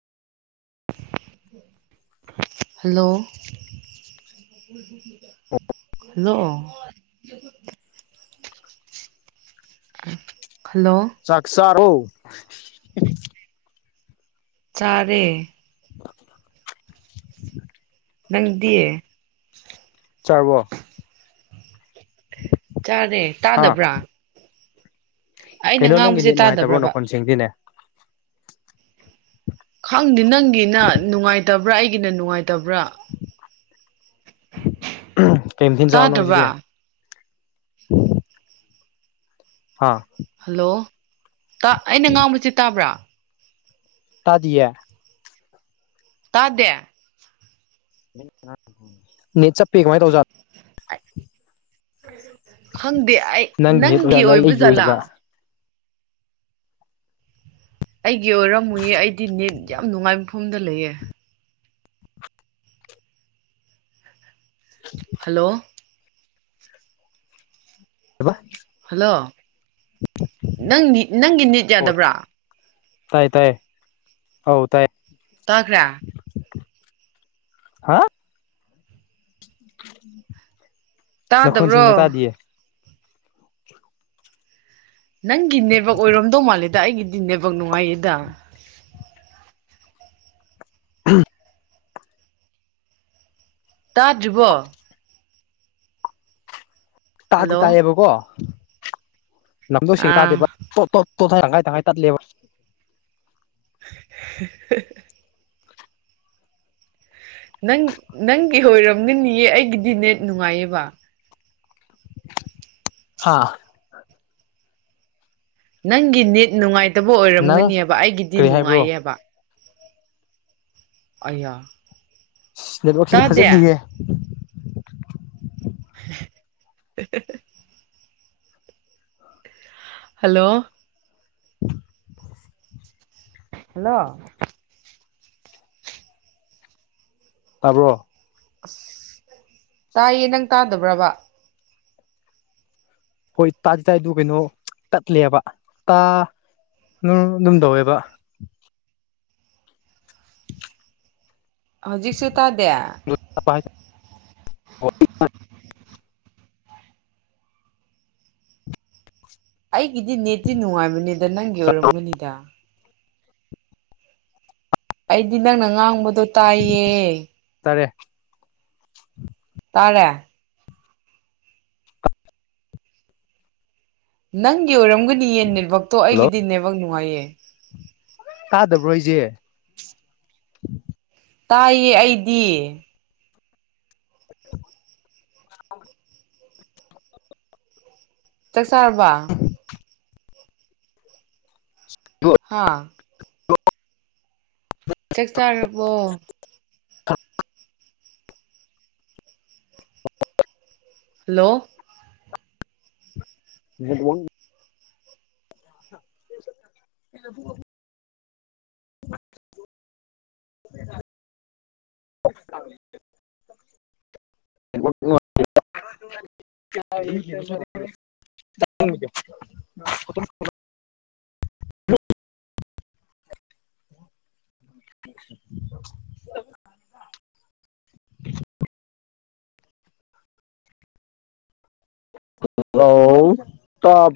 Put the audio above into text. Hello hello hello ꯆꯥꯛ ꯆꯥꯔꯣ ꯆꯥꯔꯦ [unintelligible] ꯅꯪꯗꯤ ꯆꯥꯔꯕꯣ ꯆꯥꯔꯦ ꯍꯥ ꯇꯥꯗꯕ꯭ꯔꯥ ꯑꯩꯅ ꯀꯩꯅꯣ ꯅꯪꯒꯤ ꯉꯥꯡꯕꯁꯦ ꯅ‌ꯦꯠ ꯅꯨꯡꯉꯥꯏꯇꯕ꯭ꯔꯣ ꯇꯥꯗꯕ꯭ꯔꯕ ꯅꯈꯣꯟ ꯁꯦꯡꯗꯦꯅꯦ ꯈꯪꯗꯦ ꯅꯪꯒꯤꯅ ꯅꯨꯡꯉꯥꯏꯇꯕ꯭ꯔꯥ ꯑꯩꯒꯤꯅ ꯅꯨꯡꯉꯥꯏꯇꯕ꯭ꯔꯥ ꯀꯩ ꯃꯊ‌‌ꯦꯟ ꯇꯥꯗꯕ꯭ꯔꯥ ꯆꯥꯕꯅꯣꯉꯁꯤꯗꯤ ꯍꯥ ꯍꯜꯂꯣ ꯇꯥ ꯑꯩꯅ ꯉꯥꯡꯕꯁꯤ ꯇꯥꯕ꯭ꯔꯥ ꯇꯥꯗꯤꯌꯦ ꯇꯥꯗꯦ [unintelligible] ꯅꯦꯠ ꯆꯞꯄꯤ ꯀꯃꯥꯏ ꯇꯧꯖ ꯈꯪꯗꯦ ꯑꯩ ꯅꯪ ꯅꯦꯠ ꯅꯪꯒꯤ ꯑꯣꯏꯖꯥꯠꯂ ꯑꯣꯏꯕ ꯑꯩꯒꯤ ꯖꯥꯠꯂꯥ ꯑꯣꯏꯖꯥꯠꯂ ꯑꯩꯒꯤ ꯑꯣꯏꯔꯝꯃꯣꯏꯌꯦ ꯑꯩꯗꯤ ꯅꯦꯠ ꯌꯥꯝ ꯅꯨꯡꯉꯥꯏꯕ ꯃꯐꯝꯗ ꯂꯩꯌꯦ ꯍꯜꯂꯣ ꯀꯩꯕꯥ ꯍꯜꯂꯣ ꯅꯪ ꯅꯪꯒꯤ ꯅꯤꯠ ꯑꯣ ꯌꯥꯗꯕ꯭ꯔꯥ ꯇꯥꯏ ꯇꯥꯏ ꯑꯧ ꯇꯥꯏ ꯇꯥꯈ꯭ꯔꯦ ꯍꯥ ꯅꯥꯈꯣꯟ‌ ꯁ‌ꯦꯡꯅ ꯇꯥꯗꯕ꯭ꯔꯣ ꯇꯥꯗꯤꯌꯦ ꯅꯪꯒꯤ ꯅꯦꯠꯋꯥꯛ ꯑꯣꯏꯔꯝꯗꯧ ꯃꯥꯜꯂꯦꯗꯥ ꯑꯩꯒꯤꯗꯤ ꯅꯦꯠꯋꯥꯛ ꯅꯨꯡꯉꯥꯏꯌꯦꯗꯥ [unintelligible] ꯇꯥꯗ꯭ꯔꯤꯕꯣ ꯇꯥꯗꯤ ꯍꯜꯂꯣ ꯇꯥꯏꯌꯦꯕꯀꯣ ꯂꯝꯗꯣ ꯁꯦꯡ ꯇꯥꯗꯦꯕ ꯑꯥ ꯇꯣ ꯇꯣꯠ ꯇꯣꯠ ꯍꯥꯏ ꯇꯪꯈꯥꯏ ꯇꯪꯈꯥꯏ ꯇꯠꯂꯦꯕ [unintelligible] ꯅꯪ ꯅꯪꯒꯤ ꯑꯣꯏꯔꯝꯒꯅꯤꯌꯦ ꯑꯩꯒꯤꯗꯤ ꯅꯦꯠ ꯅꯨꯡꯉꯥꯏꯌꯦꯕ꯫ ꯍꯥꯥ ꯅꯪꯒꯤ ꯅꯦꯠ ꯅꯨꯡꯉꯥꯏꯇꯕ ꯅꯪ ꯑꯣꯏꯔꯝꯒꯅꯤꯕ ꯑꯩꯒꯤꯗꯤ ꯀꯔꯤ ꯍꯥꯏꯕ꯭ꯔꯣ ꯅꯨꯡꯉꯥꯏꯌꯦꯕ꯫ ꯑꯌꯥ ꯅꯦꯠꯋꯔꯛꯁꯤꯗꯤ ꯇꯥꯗꯦ ꯐꯖꯗꯤꯌꯦ꯫ [unintelligible] ꯍꯜꯂꯣ ꯍꯜꯂꯣ ꯇꯥꯕ꯭ꯔꯣ? ꯑꯁ ꯇꯥꯏꯌꯦ ꯅꯪ ꯇꯥꯗꯕ꯭ꯔꯕ? ꯍꯣꯏ [unintelligible] [unintelligible] [unintelligible] ꯀꯩꯅꯣ ꯇꯠꯂꯦꯕ ꯇꯥ ꯑꯗꯨꯝ ꯇꯧꯋꯦꯕ ꯍꯧꯖꯤꯛꯁꯨ ꯇꯥꯗꯦ ꯥ [unintelligible] [inaudible] ꯑꯩꯒꯤꯗꯤ ꯅꯦꯠꯇꯤ ꯅꯨꯡꯉꯥꯏꯕꯅꯦꯗ ꯅꯪꯒꯤ ꯑꯣꯏꯔꯝꯒꯅꯤꯗ ꯑꯩꯗꯤ ꯅꯪꯅ ꯉꯥꯡꯕꯗꯣ ꯇꯥꯏꯌꯦ ꯇꯥꯔꯦ ꯇꯥꯔꯦ ꯅꯪꯒꯤ ꯑꯣꯏꯔꯝꯒꯅꯤꯌꯦ ꯅꯦꯠꯋꯥꯛꯇꯣ ꯑꯩꯒꯤꯗꯤ ꯅꯦꯠꯋꯥꯛ ꯅꯨꯡꯉꯥꯏꯌꯦ ꯀꯥꯗꯕ꯭ꯔꯣ ꯑꯩꯖꯦ ꯇꯥꯌꯦ ꯑꯩꯗꯤ ꯆꯥꯛ ꯆꯥꯔꯕ‌ꯣ [inaudible] ꯍꯥꯥ ꯆꯥꯛ ꯆꯥꯔꯕꯣ ꯍꯜꯂꯣ ꯅꯦꯠꯋꯥꯛ [unintelligible] [unintelligible] [unintelligible] [inaudible] ꯍꯜꯂꯣ ꯇꯥ